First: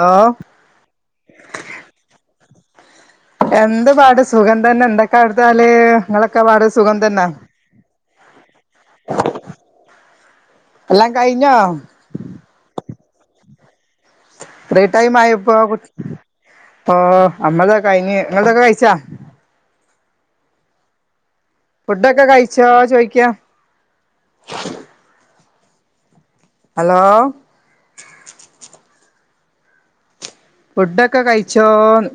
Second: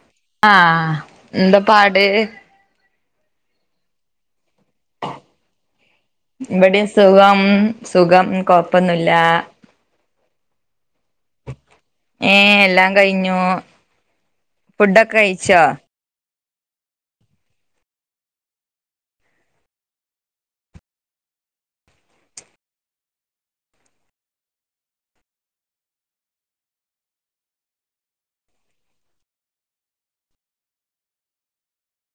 Hello ആഹ് എന്താ പാട് എന്ത് പാട് സുഖം തന്നെ എന്തൊക്കെ അടുത്താല് നിങ്ങളൊക്കെ പാട് സുഖം തന്നാ സുഖം കൊഴപ്പൊന്നില്ല എല്ലാം കഴിഞ്ഞോ ഏഹ് എല്ലാം കഴിഞ്ഞു ഫ്രീ ഫുഡൊക്കെ ടൈമായിപ്പോ കഴിച്ചോ അമ്മളൊെ കഴിഞ്ഞ് ഇങ്ങതൊക്കെ കഴിച്ചാ ഫുഡൊക്കെ കഴിച്ചോ ചോയ്ക്ക ഹലോ ഫുഡൊക്കെ കഴിച്ചോന്ന്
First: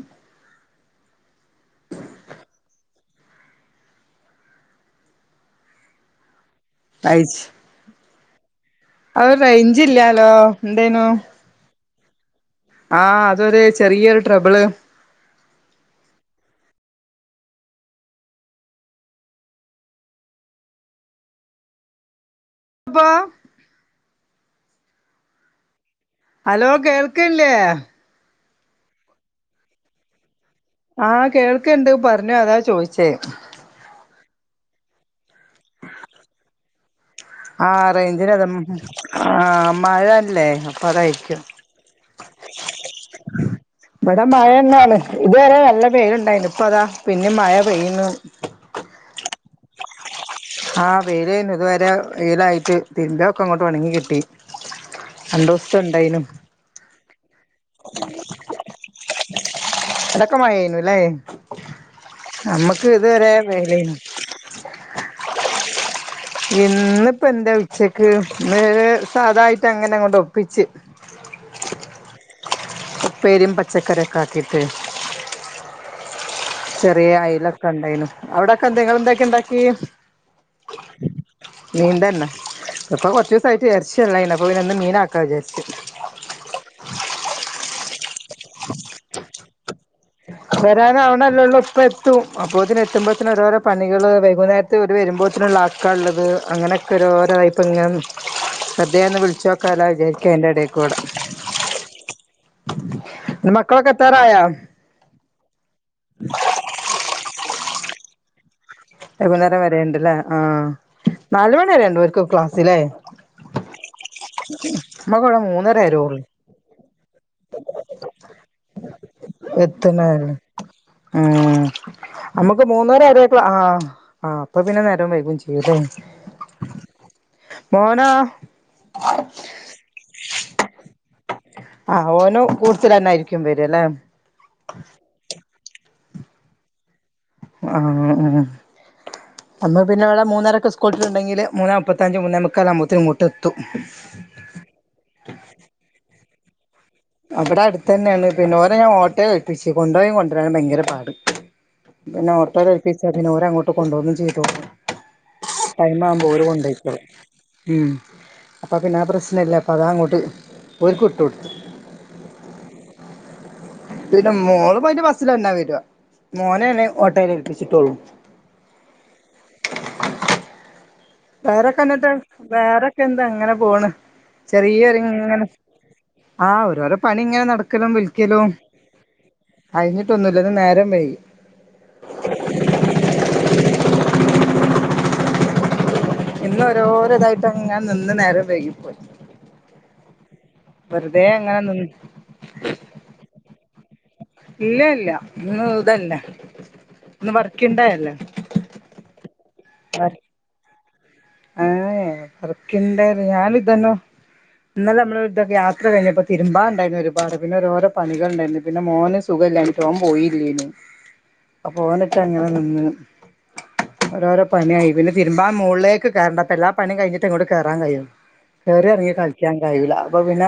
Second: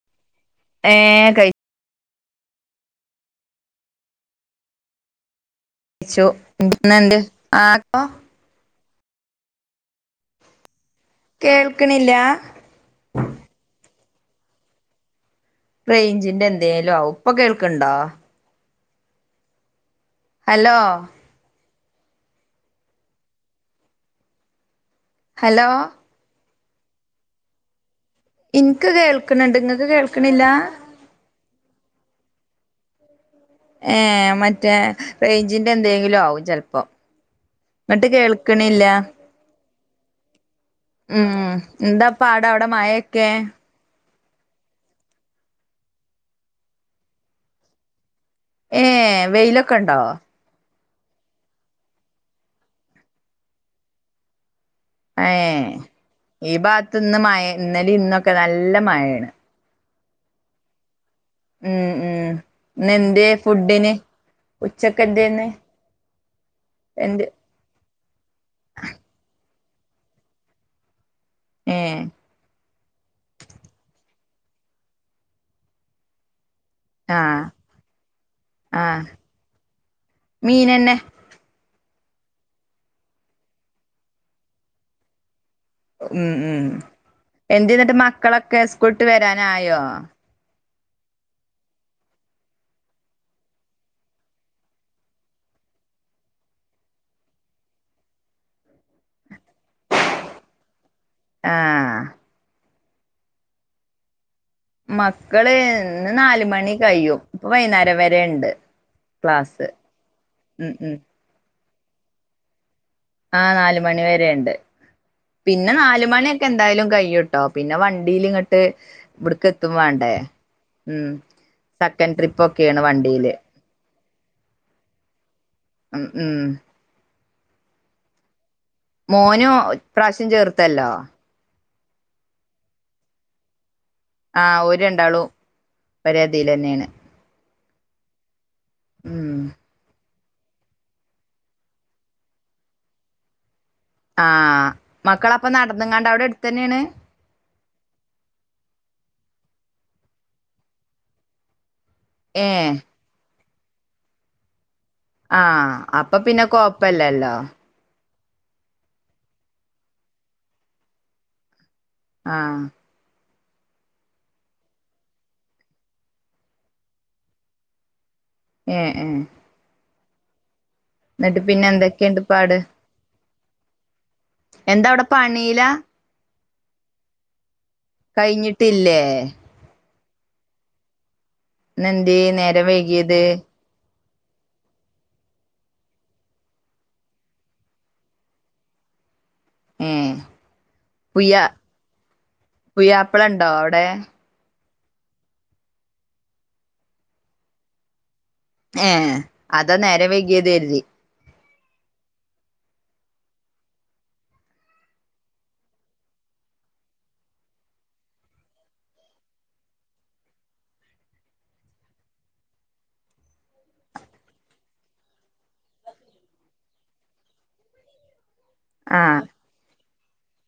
ഏഹ് കഴ് കൈച്ചു [unintelligible] അവർ റേഞ്ച് ഇല്ലാലോ എന്തേനു കേൾക്ണില്ല ആഹ് അതൊരു ചെറിയൊരു ട്രബിള് റേയിഞ്ചിന്റെ എന്തേലോ ആവും ഇപ്പോ കേൾക്കണ്ടോ ഹലോ അബ ഹലോ ഹലോ കേൾക്ല്ലേ ഇനിക്ക് കേൾക്ണ്ണ്ട് നിങ്ങൾക്ക് കേൾക്കണില്ല ആഹ് കേൾക്കണ്ട് പറഞ്ഞോ അതാ ചോയ്ച്ചേ ഏഹ് മറ്റേ റേഞ്ചിന്റെ എന്തെങ്കിലും ആകും ചെിലപ്പോ ആറേഞ്ചിന് അത ആ മഴല്ലേ അപ്പൊ ഉം അതായിരിക്കും എന്താ പാട അവിടെ മഴൊക്കെ ഇവിടെ മഴ എന്നാണ് ഇതുവരെ നല്ല പേരുണ്ടായിരുന്നു ഇപ്പ അതാ പിന്നെ മഴ പെയ്യുന്നു ഏഹ് വെയിലൊക്കെണ്ടോ ആഹ് വെയിലായിരുന്നു ഇതുവരെ വെയിലായിട്ട് തിരുമ്പൊക്കെ അങ്ങോട്ട് ഉണങ്ങി കിട്ടി ഏഹ് രണ്ടവസത്തെ ഉണ്ടായിനും ഈ ഭാഗത്ത് ഇന്ന് മഴ ഇന്നലിം ഇന്നൊക്കെ നല്ല മഴയാണ് ഇതൊക്കെ മഴയനുല്ലേ ഉം ഉം നമ്മുക്ക് ഇത്വരെ വെയ്ലെന്നു ഉച്ചക്കന്തെന്ന് ഇന്നിപ്പ എൻ്റെ ഉച്ചക്ക് വ സാദായിട്ട് അങ്ങനെ അങ്ങോട്ട ഒപ്പിച്ച് ഏഹ് ഉപ്പേരും പച്ചക്കറിയൊക്കെ ആക്കിയിട്ട് ചെറിയ ആഹ് അയലൊക്കെ ഉണ്ടായലും അവിടെൊക്കെ എന്തെങ്ക ആഹ് എന്തൊക്കെ ഉണ്ടാക്കി മീനന്നെ നീണ്ടന്നെ ഇപ്പൊ കൊറച്ച ദിവസ ആയിട്ട് ഇറച്ചിയല്ല ഇപ്പ ഇ ഒന്ന് മീന ആക്കാ ജസ്റ്റ് ഉം ഉം എന്തെ ന്നട്ട് മക്കളൊക്കെ സ്കൂളട്ട് വരാനായോ വരാനവണല്ലേള്ളൂ ഇപ്പ എത്തും അപ്പൊ ഇതിനെ എത്ത്പോത്തന്ന ഓരോരോ പണികള് വൈകുന്നേര ഒരു വരുമ്പോത്തിനുള്ള ആക്കാ ഉള്ളത് അങ്ങനെയൊക്കെരോരോപ്പ ഇ ശ്രദ്ന്ന് വിളിച്ച കല വിചാരിക്ക ഐന്റെയിടെകൂടെ ആഹ് മക്കളൊക്കെ എത്താറായ മക്കൾന്ന് നാല മണി കഴിയും ഇപ്പൊ വൈകുന്നേരം വരെണ്ട് വൈകുന്നേരം ക്ലാസ് വരുണ്ട്ല്ലേ ആ ഉം ഉം നാല മണി വരുണ്ട് അവർക്ക്ും ക്ലാസ്സിലേ ആഹ് നാലുമണി വരെണ്ട് നമ്മക്ക് ഇവിടെ പിന്നെ മൂന്നര വരെ നാല ഒള്ളൂ മണിയൊക്കെ എന്തായാലും കൈയ്യുട്ടോ പിന്നെ വണ്ടിൽ ഇവിടക്കത്തും വേണ്ടേ എത്ത്ണേള്ളൂ ഉം സെക്കൻഡ് നമ്മുക്ക് ട്രിപ്പൊക്കെയാണ് മൂന്നരം വണ്ടിയില് അരക്കള ആഹ് ആഹ് അപ്പൊ പിന്നെ നേരം വൈകും ചെയ്യതേ ഉം ഉം മോനാ മോനും ഇപ്രാവശ്യം ചേർത്തല്ലോ ആഹ് ഓനും കൂടുച്ചൽ തന്നായിരിക്കും വരു അല്ലെ ആഹ് ഓര് രണ്ടാളും ഒരേതിലെന്നെയാണ് ആഹ് ഉം ഉം നമ്മൾ പിന്നെവളെ മൂന്നരക്ക് സ്കൂള്ട്ടിട്ടണ്ടങ്കില് മൂന്നേ മുപ്പത്തഞ്ച് മൂന്നേ മുക്കാലാവുമ്പോത്തിന് ഇങ്ങട്ട് എത്തും ആഹ് മക്കള അപ്പൊ നടന്ന്ങ്ങാണ്ട് അവിടെ അടുത്തു തന്നെയാണ് ഇവിടെ അടുത്ത് തന്നെയാണ് പിന്നെ ഓരെ ഞാൻ ഓട്ടോയിൽ ഏൽപ്പിച്ച് കൊണ്ട്പോയും കൊണ്ടുവരാനും ഭയങ്കര പാട് പിന്നെ ഏഹ് ഓട്ടോലേൽപ്പിച്ചാ പിന്നെ ഓരങ്ങോട്ട് കൊണ്ടുപോകും ചെയ്തു ആഹ് ടൈം അപ്പൊ ആവുമ്പോ പിന്നെ ഓര് കൊണ്ടൊയ്‌ക്കോളും കൊഴപ്പല്ലല്ലോ ഉം അപ്പം പിന്നെ ആ പ്രശ്നല്ല അപ്പം അത അങ്ങോട്ട് ഓര്ക്ക് വിട്ട് കൊടുത്തു ആഹ് പിന്നെ മോള് പോയിട്ട് ബസിൽ തന്നാ വരുവാ മോനെയാണ് ഓട്ടേൽ ഏൽപ്പിച്ചിട്ടൊള്ളൂ ഏഹ് ഏഹ് എന്നിട്ട് പിന്നെ വേറെക്കെ എന്നിട്ട് എന്തൊക്കെയുണ്ട് പാട് വേറെക്കെ എന്താ ഇങ്ങനെ പോണ് എന്താ അവിടെ ചെറിയൊര്ങ്ങനെ പണിയിലാ ആഹ് ഒരോരോ പണി ഇങ്ങനെ നടക്കലും വിൽക്കലും കഴിഞ്ഞിട്ടില്ലേ കഴിഞ്ഞിട്ടൊന്നും ഇല്ല ഇന്ന് നേരം വൈകി ഇന്ന് എന്തിയേ നേരം വൈകിയത് ഇന്ന് ഓരോര ഇതായിട്ടങ്ങനെ നിന്ന് നേരം വൈകിപ്പോയി ഏഹ് വെറുതെ അങ്ങനെ നിന്ന് പുയ്യാപ്പിളണ്ടോ അവടെ ഇല്ല ഇല്ല ഇന്ന് ഇതല്ലേ ഇന്ന് വർക്കിങ് ഡേ അല്ലെ ഏ അതാ നേരം വൈകിയത് കരുതി ഏഹ് ഏ വർക്കിങ് ഡേ [unintelligible] ഞാനിതന്നോ ഇന്നലെ നമ്മള് ഇവിട്ത്തെ യാത്ര കഴിഞ്ഞപ്പോൾ തിരുമ്പാ ഉണ്ടായിരുന്നു ഒരുപാട് ഓരോരോ പണികൾണ്ടായിരുന്ന് പിന്നെ മോന് സു സുഖംല്ലാഞ്ഞിട്ട് ഓൻ പോയില്ലേനു അപോനൈട്ട് അങ്ങനെ നിന്ന് ഓരോരോ പണിയായി പിന്നെ തിരുമ്പാ മോളില് ക്ക് കേറണം അപ്പൊ എല്ലാ പണിയും കിഴിഞ്ഞിട്ട് ഇങ്ങോട്ട് കേറാൻ കഴിയൂ കയറി ഇറങ്ങി ആഹ് കളിക്കാൻ കഴിയില്ല അപ്പൊ പിന്നെ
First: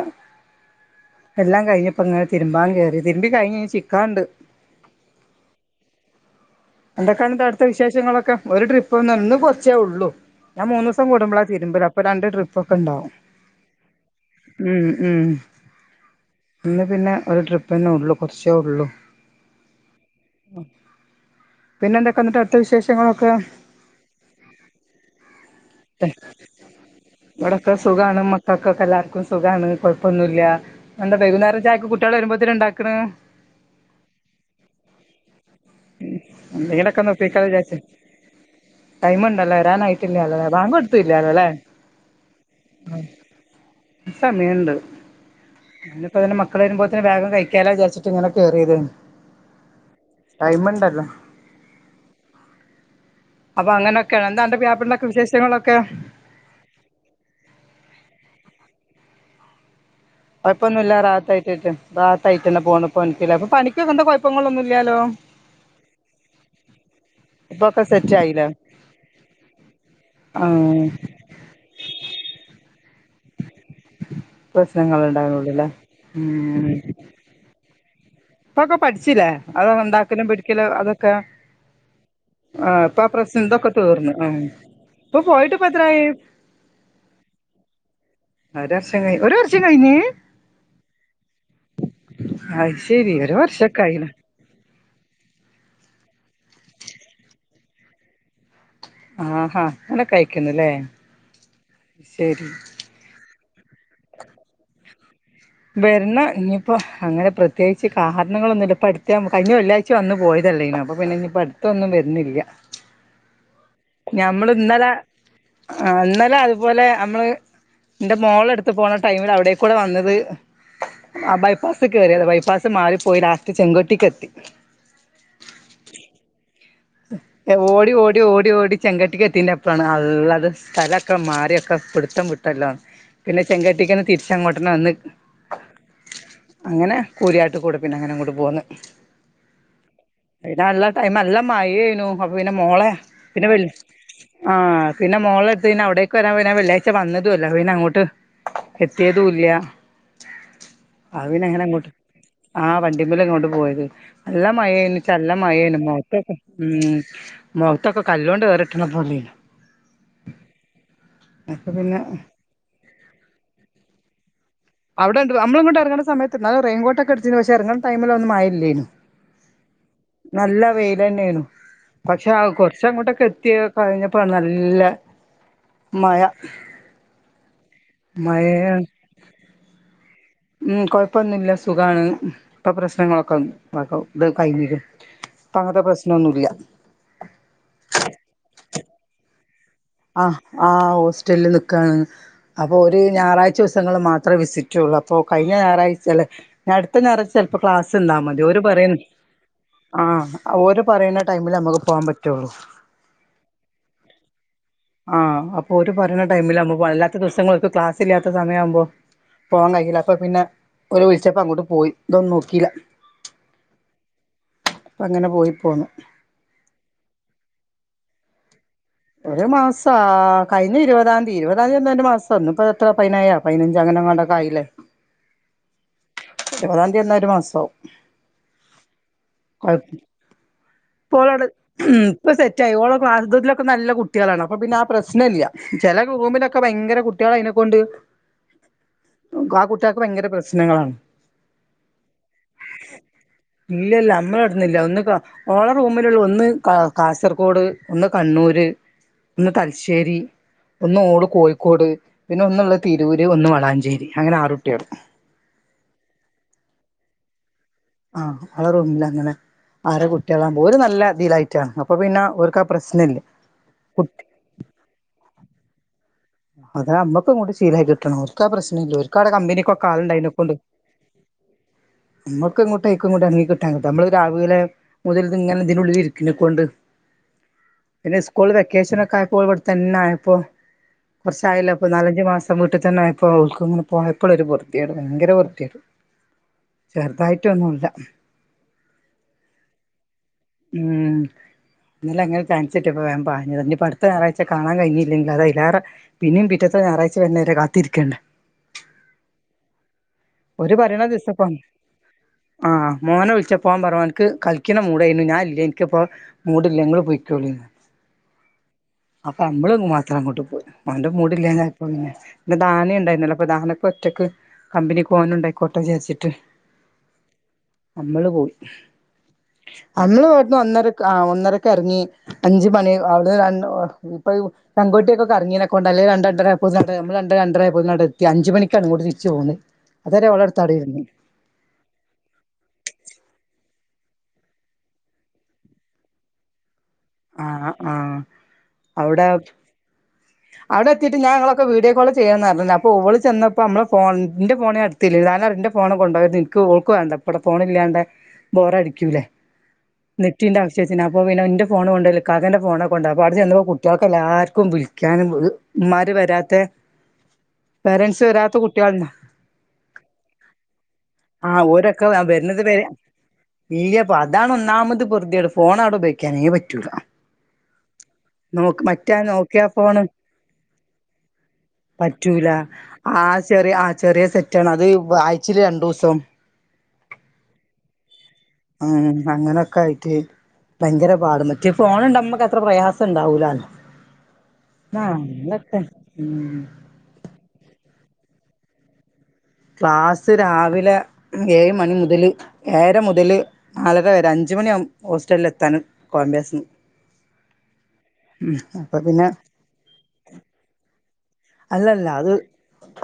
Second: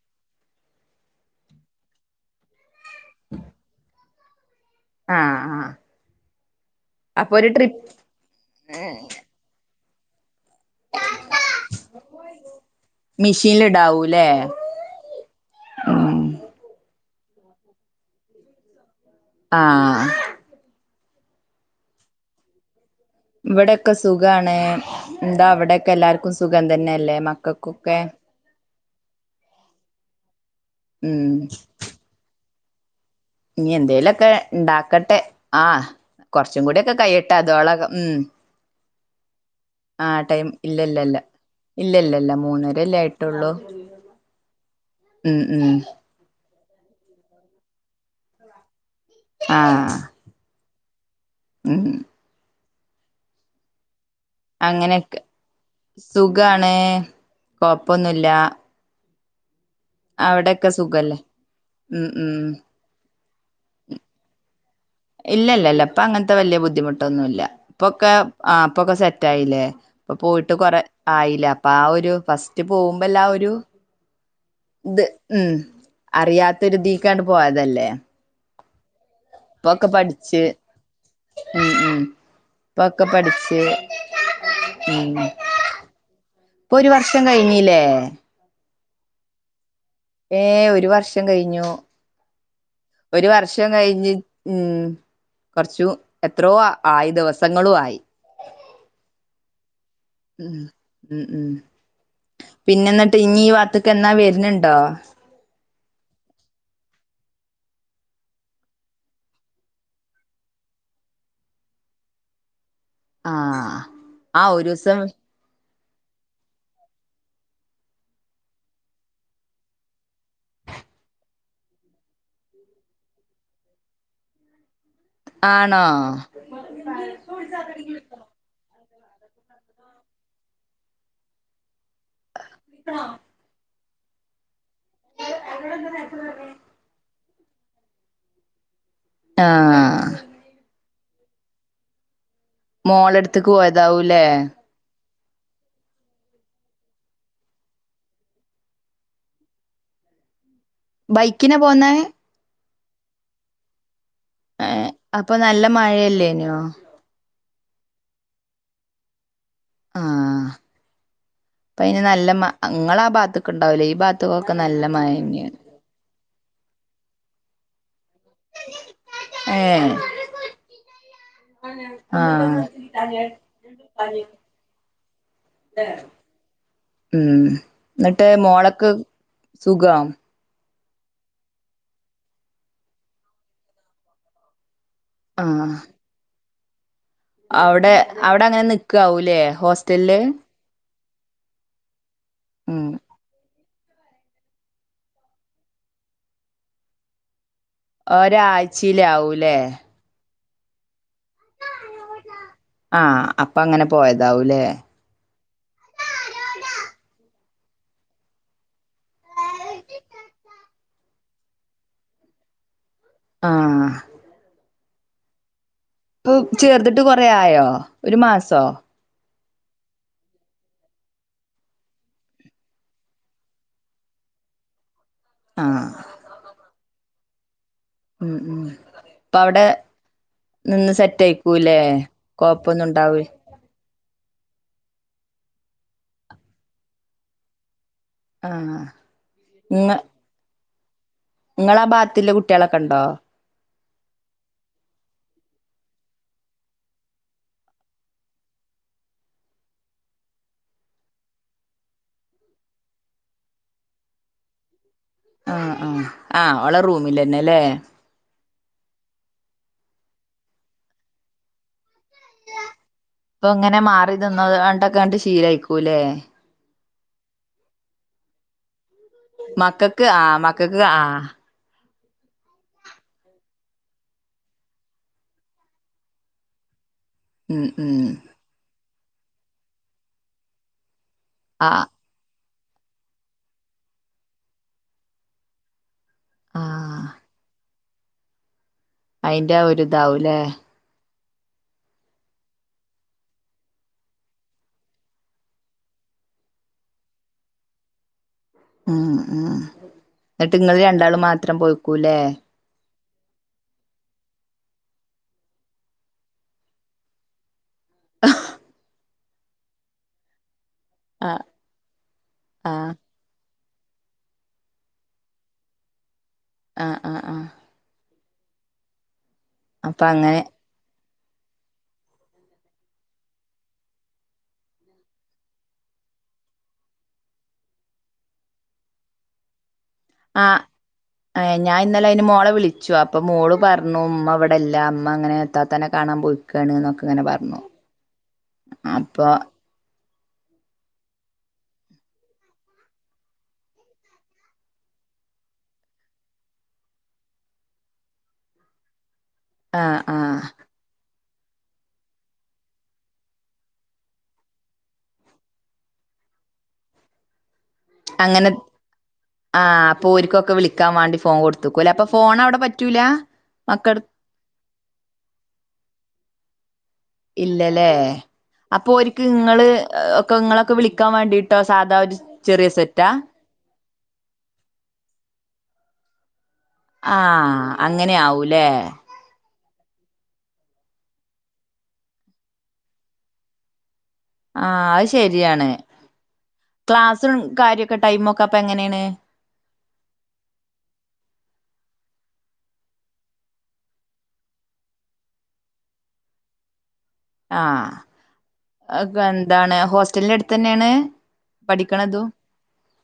എല്ലാം കഴിഞ്ഞപ്പോ ഇങ്ങനെ തിരുമ്പാൻ കേറി തിരുമ്പി കഴിഞ്ഞ് ഇനി ചിക്കാണ്ട് ആഹ് ആഹ് അപ്പൊ എന്തൊക്കാണ്ട് ഒരു അട്ത്ത ട്രിപ്പ് വിശേഷങ്ങളൊക്കെ ഒരു ട്രിപ്പ് ഇന്ന് കൊർച്ചേ ഒള്ളൂ ഞാൻ മൂന്നൂസം കൂടുമ്പളാ തിരുമ്പല് അപ്പൊ രണ്ട് ട്രിപ്പ് ഒക്കെ ഇണ്ടാവും മിഷീനിലിടാവൂല്ലേ ഉം ഉം ഉം ഇന്ന് പിന്നെ ഒരു ട്രിപ്പന്നെ ഒള്ളു കൊർച്ചേ ഒള്ളൂ ആഹ് പിന്നെ എന്തൊക്കെ എന്നിട്ട് അട്ത്ത വിശേഷങ്ങളൊക്കെ ഇവിടെക്കെ സുഖാണ് എന്താ അവിടെക്കെ എല്ലാർക്കും സുഖം തന്നെയല്ലേ മക്കൾക്കൊക്കെ ക്കൊക്കെ എല്ലാർക്കും സുഖാണ് കൊഴപ്പൊന്നുല്ല എന്താ ഉം വൈകുന്നേരം ചായക്ക് കുട്ടികള് വരുമ്പോത്ത്ന് ഉണ്ടാക്കണ് ഇനി എന്തേലൊക്കെ ഇണ്ടാക്കട്ടെ ആഹ് കൊർച്ചും കൂടിയൊക്കെ എന്തെങ്കിലൊക്കെ കൈയട്ടെ അതോള ഉം ടൈമ്ണ്ട് അല്ലേ വരാനായി ആ ടൈം ഇല്ലല്ലല്ല ഇല്ലല്ലല്ല മൂന്നര അല്ലേ ആയിട്ടുള്ളൂ സമയണ്ട് ഉം ഉം അപ്പ പിന്നെ മക്കള് വരുമ്പോത്തന് വേഗം കഴിക്കാലോ വിചാരിച്ചിട്ട് ഇങ്ങന കേറിയേതേന്നു ആഹ് ടൈമ് ഉണ്ടല്ലോ. ഉം അപ്പൊ അങ്ങനൊക്കെയാണ് എന്താ അന്റെ പുയ്യാപ്ലന്റെ ഒക്കെ അങ്ങനെയൊക്കെ വിശേഷങ്ങളൊക്കെ? സുഖാണ് കൊഴപ്പൊന്നുല്ലാ. കൊഴപ്പന്നുല്ല സുഖല്ലേ റാഹത്താ ആയിട്ടറ്റേ ഉം ഉം റാഹതായിട്ടന്നേ പോണ് പ്പൊൻക്ക് ലേ പണിക്ക് എന്താ കൊഴപ്പങ്ങളൊന്നും ഇല്ലാലോ? ഇല്ലല്ലല്ല ഇപ്പ അങ്ങൻത്തെ വല്ല്യയ ബുദ്ധിമുട്ടൊന്നുല്ല ഇപ്പൊക്കെ സെറ്റ് ആയില്ലേ ആഹ് പ്പൊക്കെ സെറ്റ് ആയില്ലേ. പ്പൊ പോയിട്ട് കൊറെ ആഹ് ആയിലേ അപ്പൊ ആ ഒരു ഫസ്റ്റ് പോകുമ്പല്ല ആ ഒരു പ്രശ്നങ്ങൾ ഇത് ഉം ഉണ്ടാവുന്നുള്ളൂല്ലേ ഉം അറിയാത്തരുതീക്കാണ്ട് പോയതല്ലേ. ഇപ്പൊക്കെ പഠിച്ചില്ലേ അതൊ ഇപ്പൊക്കെ ണ്ടാക്കലും പഠിച്ച് പിടിക്കലും അതൊക്കെ. ഉം ഉം ആഹ് ഇപ്പൊ ഇപ്പൊക്കെ ആ പഠിച്ച് പ്രസിന്തൊക്കെ തീർന്ന് ആഹ് ഇപ്പൊ പോയിട്ട് ഇപ്പ എത്രായി? പ്പൊ ഒരു വർഷം കഴിഞീല്ലേ? ഒര് വർഷം കഴി ഒരു വർഷം കഴിഞ്ഞ്. ഏഹ് ഒരു വർഷം കയ്ഞ്ഞു. ആയ്ഷ് ഒരു വർഷം കഴിഞ്ഞ് ഉം കൊർച്ചു എത്രോ അ ആയി ദിവസങ്ങളും ആയി. ആഹാ ങ്ങനെ ഉം കഴിക്കുന്നുല്ലേ ശരി. ട്ടിന്നീ ഈ വാക്ക്ത്ത്ക്കന്നേ വര്ന്ണ്ടോ? വര്ണ് ഇനിയിപ്പോ അങ്ങനെ പ്രത്യേകിച്ച് കാര്ണങ്ങളൊന്നുല്ല ഇപ്പ അട്ത്ത് കഴിഞ്ഞ വെള്ളി ചു വന്ന് പോയതല്ലേനോ അപ്പൊ പിന്നെ ഇനിയിപ്പ അട്ത്തൊന്നും വര്നില്ല. ആഹ് ആ ഞമ്മള് ന്നലെ ഒരുസം ആ ഇന്നലെ അതുപോലെ അമ്മള് ന്റെ മോള അട്ത്ത് പോണ ടൈമില് അവടേക്കൂടെ വന്നത് ആഹ് ബൈപ്പാസ് കേറിയതാ ബൈപ്പാസ് മാറിപ്പോയി ലാസ്റ്റ് ചെങ്കോട്ടിക്ക് എത്തി. ആണോ? ഓടി ഓടി ഓടി ഓടി ചെങ്കട്ടികത്തീന്റെ അപ്രാണ് ആ ള്ളത്. സ്ഥലൊക്കെ മാറിയൊക്കെ പിട്ത്തം വ്ട്ടല്ലോ പിന്നെ ചെങ്കട്ടിക്കന്നെ തിരിച്ചങ്ങോട്ടന്നെ വന്ന് ഏഹ് അന്നോട് എന്താ നേര്ത്തെ പർഞ് അങ്ങനെ കൂരിയാട്ട് കൂടെ പിന്നെ അങ്ങനെ അങ്ങോട്ട് പോന്ന്. ട്ടാഹ് ഇതല്ല ടൈമല്ല മഴയ്നൂ അപ്പൊ പിന്നെ മോള പിന്നെ മോളടുത്ത്ക്ക് വൽ പോയതാവൂല്ലേ ആഹ്. പിന്നെ മോളെട്ത്ത് പിന്നെ അവിടേക്ക് വരാ വരാ വെള്ളിയാഴ്ച വന്നതും അല്ലെ പിന്നെ അങ്ങോട്ട് എത്യാതുല്ല്യ. അവ് പിന്നെ ബൈക്കിനാ അങ്ങനെ അങ്ങോട്ട് പോന്നേ ആ വണ്ടിമലങ്ങോട്ട് പോയത്. നല്ല ഏഹ് മഴേനിച്ചല്ല അപ്പൊ നല്ല മഴേന്പ്പൊ. മഴയല്ലേനോ ഉം മോഖത്തൊക്കെ കല്ലോണ്ട് ഏറ്‌ട്ട്ണ പോലേ. ആഹ് അപ്പൊ അപ്പ പിന്നെ അയ്ന് നല്ല മ അങ്ങളാ ആ ഭാഗ്ത്ത്ക്ക് ഉണ്ടാവ് ലേ ഈ ഭാ ത്കൊക്കേ നല്ലം അവടെണ്ട് നമ്മള് അങ്ങോട്ട് എറങ്ങ്ണ സമയത്ത് അ റെയിൻകോട്ടൊക്കെ എട്ത്തീനു പക്ഷെ എറങ്ങാൻ ടൈമിലൊന്നും മയ ഇല്ലേയ്നും. ഏഹ് നല്ല വെയ്ലെന്നേനു. പക്ഷെ കൊർച്ചങ്ങോട്ടൊക്കെ എത്തിയ കഴിഞ്ഞപ്പോ ആഹ് നല്ല മഴ ഉം ന്ന്ട്ട് മഴയാ മോളക്ക് സുഖം. ഉം കൊഴപ്പൊന്നുല്ല സുഖാണ് ഇപ്പൊ പ്രശ്നങ്ങളൊക്കെ ഇത് കഴിഞ്ഞ്ക്ണ്. ഇപ്പ അങ്ങൻത്തെ പ്രശ്നൊന്നുല്ല അവടെ അവടെ അങ്ങനെ നിക്കാവൂല്ലേ ഹോസ് അഹ് ആഹ് ഹോസ്റ്റലിൽ നിക്കാണ് അപ്പൊ ഉം ഓര് ഞാറാ ച സങ്ങൾ മാത്രേ വിസിറ്റള്ളൂ അപ്പോ കഴിഞ്ഞ ഞായാഴ്ചയല്ലേ ഞട ത്ത ഞാറാഴ്ച ചെൽപ്പോ ക്ലാസ് ഇണ്ടാ മതി ഓരു പറയു ഒരാഴ്ചയിലാവൂലേ ആഹ് ഓര് പറയ്ണ ടൈമിൽ നമുക്ക് പോകാൻ പറ്റുള്ളൂ ആഹ് അപ്പൊ അങ്ങനെ പോയതാവൂല്ലേ ആഹ് അപ്പൊ ഓര് പറയ്ണ ടൈമിലാവുമ്പ വല്ലാത്ത ദിവസങ്ങക്ക് ക്ലാസ് ഇല്ലാത്ത സമയാവുമ്പോ പോവാാൻ കഴിയില്ല അപ്പൊ പിന്നെ ഓല് വിളിച്ചപ്പ അങ്ങോട്ട് പോയി ഇതൊന്നും നോക്കിയില്ല ആഹ് അപ്പ അങ്ങനെ പോയി പോന്നു ചേർന്നിട് കൊറ ആയോ ഒരു മാസോ ഒരു മാസം കഴിഞ്ഞ ഇരുപതാംയതി ഇരുപതാംയതി തന്ന മാസം ഒന്ന ഇപ്പ എത്ര പതിനനായ പതിനഞ്ച് അങ്ങനങ്ങ കൊണ്ടൊക്കെയില്ലേ ആഹ് ഇരുപതാം തീയതി എന്ന ഒരു മാസവും ഉം ഉം ഇപ്പ അവിടെ നിന്ന് സെറ്റ് ഇപ്പോള ആയിക്കൂല്ലേ ഇപ്പൊ സെറ്റയി കൊഴപ്പൊന്നും ഉണ്ടാവൂ ഓളക്സത്തിലൊക്കെ നല്ല കുട്ടി കുട്ടികളാണ് അപ്പൊ പിന്നെ ആഹ് പ്രശ്നംമല്ല ചില റൂമിലൊക്കെ ഭയങ്കര കുട്ടികള അതിനെക്കൊണ്ട് ആഹ് ആഹ് കുട്ടികക്ക് ഭയങ്കര പ്രശ്നങ്ങളാണ് നിങ്ങള ആഹ് ഭാഗത്തി കുട്ടികളൊക്കെ ഉണ്ടോ ഇല്ല ഇല്ല നമ്മളടന്നില്ല ഒന്നക്ക ഓള റൂമിലുള്ള ഒന്ന് കാ കാസർകോഡ് ഒന്ന് കണ്ണൂർ ഒന്ന് തലശ്ശേരി ഒന്ന് ഓട് കോഴിക്കോട് പിന്നെ ഒന്നുള്ള തിരൂര് ഒന്ന് വളാഞ്ചേരി അങ്ങനെ ആറുട്ടിയാണ് ആഹ് ആഹ് ആഹ് ഓളെ റൂമില്ലന്നെ അല്ലേ ആഹ് ഓളെ റൂമിലെന്നെ ആറ് കുട്ടികളാക്പോ ഒരു നല്ല രതിലായിട്ടാണ് അപ്പൊ പിന്നെ അവർക്ക ആഹ് പ്രശ്നം ഇല്ല ഇപ്പൊ ഇങ്ങനെ മാറി നിന്ന കണ്ടൊക്കെ കണ്ട് ശീലമായിക്കൂല്ലേ അത നമ്മുക്കും ഇങ്ങോ ശീലായി കിട്ടണം ഒക്കാ പ്രശ്ന ഇല്ല ഒടെ കമ്പനിക്കൊ മക്കൾക്ക് കാലുണ്ട ആ അതിനെക്കൊണ്ട് മക്കൾക്ക് ആ നമ്മുക്ക എങ്ങോട്ടങ്ങട്ട നീ കിട്ടങ്ങട്ട നമ്മ രാവിലെ മുതൽ ഇങ്ങനെ ഇതിനുള്ള ഇരിക്കക്കൊണ്ട് ഉം ഉം പിന്നെ സ്കൂൾ വെക്കേഷന ഒക്കെപ്പോവിടു തന്നെ ആപ്പോ ആ കുറച്ചായല്ല അപ്പ നാലഞ്ച മാസം വീട്ടിൽ തന്നെപ്പോ ഉൾക്കങ്ങന പോയപ്പോഴ ഒരു വൃത്തിയടും ഭയങ്കര വൃത്തിയും ആ ചെറുതായിട്ടൊന്നുമല്ല അയിന്റെ ഒരുരിതാവുംല്ലെ ഉം ഇന്നല അങ്ങനെ ചാൻിച്ചട്ട്പ്പപ്പോ വാ പറഞ്ഞത്തിനി അടുത്ത ഞയറാഴ് കാണൻ കഴിഞ്ഞില്ലെങ്കോ അത് അല്ലാറെ പിന്നെയും പിറ്റത്തെ ഞായറാഴ്ച വയിന്നെരെ കാത്തിരിക്കണ്ടേ ഉം ഉം എന്നിട്ട് ഓര് ഇങ്ങള്ൾ പറയണ രണ്ടാള് ദിവസപ്പോ മാത്രം പോയിക്കൂല്ലേ ആഹ് മോനെ വിളിച്ച പോവാൻ പറഞ്ഞവാ എനിക്ക് കളിക്കണ മൂടായ്ഞാന ഇല്ലേ എനിക്കിപ്പോ മൂടില്ല ഇങ്ങള്ൾ പോയിക്കോളിന്ന് [unintelligible] അപ്പം നമ്മൾ മാത്ര ഇങ്ങോട് പൊന്ന് ഓന്റെ ആ മൂടില്ലാഞ്ഞാ ഇപ്പ പിന്നെ, പിന്നെ ആ ദാനെ ഇണ്ടായിന്നല്ലോ അപ്പൊ ദാനക്ക് ഒറ്റക്ക് കമ്പനി ക്കോനും ഉണ്ടായിക്കോട്ടെ വിചാര്ച്ചിട്ട് ആഹ് ആഹ് ആഹ് നമ്മള് പോയി. അപ്പൊ അന്ന് അങ്ങനെ [unintelligible] ഒന്നരക്ക് ആഹ് ഒന്നരക്കെറങ്ങി അഞ്ച് മണി അവ്ടെ രണ്ടോ ഇപ്പൊ ഇ പെങ്കുട്ടിയേക്കൊക്കെ അർങ്ങീനെ കൊണ്ടാ അല്ലേ രണ്ട് രണ്ടര ആയപ്പോത്തിന് അവടെ നമ്മൾ രണ്ട് രണ്ടരായപ്പോത്തിന് അവ്ടെ എത്തി അഞ്ച് മണിക്കാണ് ഇങ്ങോട്തിരിച്ചു പോന്നത്. അതരെ ഓളെട്ത്തടെ ഇര്ന്ന്. ഏഹ് ഞായിന്നലെ അയ്ന് മോളെ വിളിച്ചു അപ്പം മോള് പർണു ഉമ്മ ഇവിടെല്ല ഇമ്മ അങ്ങനെ ഇത്താത്താനെ കാണാൻ പോയി ക്കാണ് ന്നൊക്കെ ഇങ്ങനെ പർണു ആഹ് അപ്പൊ മ് ഓടെത്തീട്ട് ഞാ ഇങ്ങളൊക്കെ വീഡിയോ കോൾ ചെയ്യണം ന്നർഞ്ഞീന്നു അപ്പോള് ചെന്നപ്പം നമ്മളെ ഫോണ് ഇന്റെ ഫോണ് ഞാൻ ഇട് ത്തില്ലേര്ന്നു. ദാനറ്യാ ഇന്റെ ഫോണ് കൊണ്ടോവര്ത് ഇൻക്ക് ഓക്ക് വേണ്ട ഇപ്പടെ ഫോണ് ഇല്ല്യാണ്ടെ, ബോറടിക്ക്യൂലേ. ആഹ് ആ നെറ്റിന്റെ ആവശ്യത്തിന് അപ്പോ പിന്നെ ഇന്റെ ഫോൺ കൊണ്ടയ്ല്ല ഇക്കാക്കന്റെ ഫോണാ കൊണ്ടോവ. അപ്പൊ ആടെ ചെന്നപ്പോ കുട്ടിയേൾക്ക് എല്ലാര്ക്കും വിളിക്കാനും ഉമ്മാര് വെരാത്തെ പേരൻ്റ്സ് വരാത്ത കുട്ട്യേൾ ണ്ട ആഹ് അപ്പൊ ഓരിക്കൊക്കെ വിളിക്കാൻ വേണ്ടി ഫോൺ കൊടുത്തുക്കുല്ലേ. അപ്പൊ ഫോൺ അവ്ടെ പറ്റൂലാ? ഇല്ല അബതാണ് ഒന്നാമത് പൊറുത്യേട്, ഫോൺ അവ്ടെ ഉപയോഗിക്കാനേ പറ്റൂല. ഇല്ലല്ലേ നോക്ക് അപ്പൊ മറ്റാ ഓര്ക്ക് നോക്കിയ ഇങ്ങള് ഫോണ് ഒക്കെ ഇങ്ങളൊക്കെ വിളിക്കാൻ വേണ്ടിട്ടോ സാധാ ഒരു പറ്റൂല ചെറിയ സെറ്റാ. ആ ചെറിയ ആഹ് ചെറിയ സെറ്റാണ് അത് ആഴ്ചേല് രണ്ടൂസം. ആഹ് അങ്ങനെ ആവൂല്ലേ ഉം അങ്ങനൊക്കെ ആയി റ്റ് ഭയങ്കര പാട് മറ്റേ ഫോണുണ്ടാവുമ്പക്ക് അത്ര പ്രയാസണ്ടാവൂലാന്ന്. ആഹ് അത് [unintelligible] ശരിയാണ് ട്ടെ ഉം ക്ലാസ്സും കാര്യൊക്കെ ടൈമൊക്കെ അപ്പെങ്ങനേണ്? ക്ലാസ്സ് രാവിലെ ഏഴ് മണി മുതല് ഏഴര മുതൽ നാലര വരെ അഞ്ച് മണിയാകും ഹോസ്റ്റൽല് എത്താൻ കൊളംബിയാസിന്ന്. ആഹ് അപ്പൊ അഹ്ക്കെ പിന്നെ എന്താണ് ഹോസ്റ്റലിന്റടുത്തന്നേണ്? അല്ലല്ല അത്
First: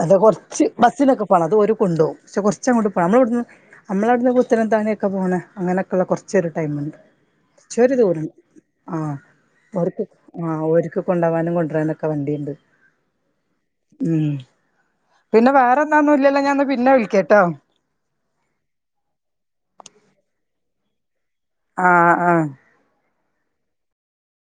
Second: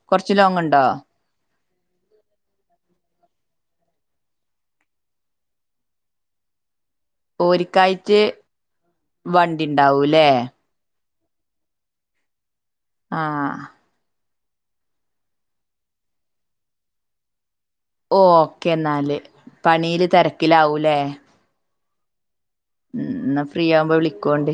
എന്ത ലോങ് കൊർച്ച് ഉണ്ടോ ബസ്സിലൊക്കെ പോണം. അത് ഓര് കൊണ്ടോവും പക്ഷെ കൊർച്ചങ്ങോട്ടു പോണം. നമ്മളവട്ന്ന് നമ്മളവട്ന്ന് പുത്തനതത്താണിയൊക്കെ പോണ അങ്ങനൊക്ക ള്ള കൊർച്ചൊരു ടൈമ്ണ്ട്. ച്ചൊരു ഓരിക്കായിട്ട് ദൂരണ്ട് ആഹ് വണ്ടി ഓര്ക്ക് ഉണ്ടാവൂല്ലേ ആഹ് ഓര്ക്ക് കൊണ്ടൊവാനും കൊണ്ട്രാനൊക്കെ വണ്ടിണ്ട്. ആഹ് ഉം പിന്നെ വേറെന്താ ഒന്നും ഇല്ല്യല്ലോ ഞാൻ ന്നാ പിന്നെ വിളിക്ക്യട്ടോ. ഓഹ് ഓക്കേ ന്നാല്. പണിയില് തെരക്കിലാവുല്ലേ. ആഹ് ആഹ്. ഉം ന്നാ ഫ്രീ ആവുമ്പം വിളിക്കോണ്ടി.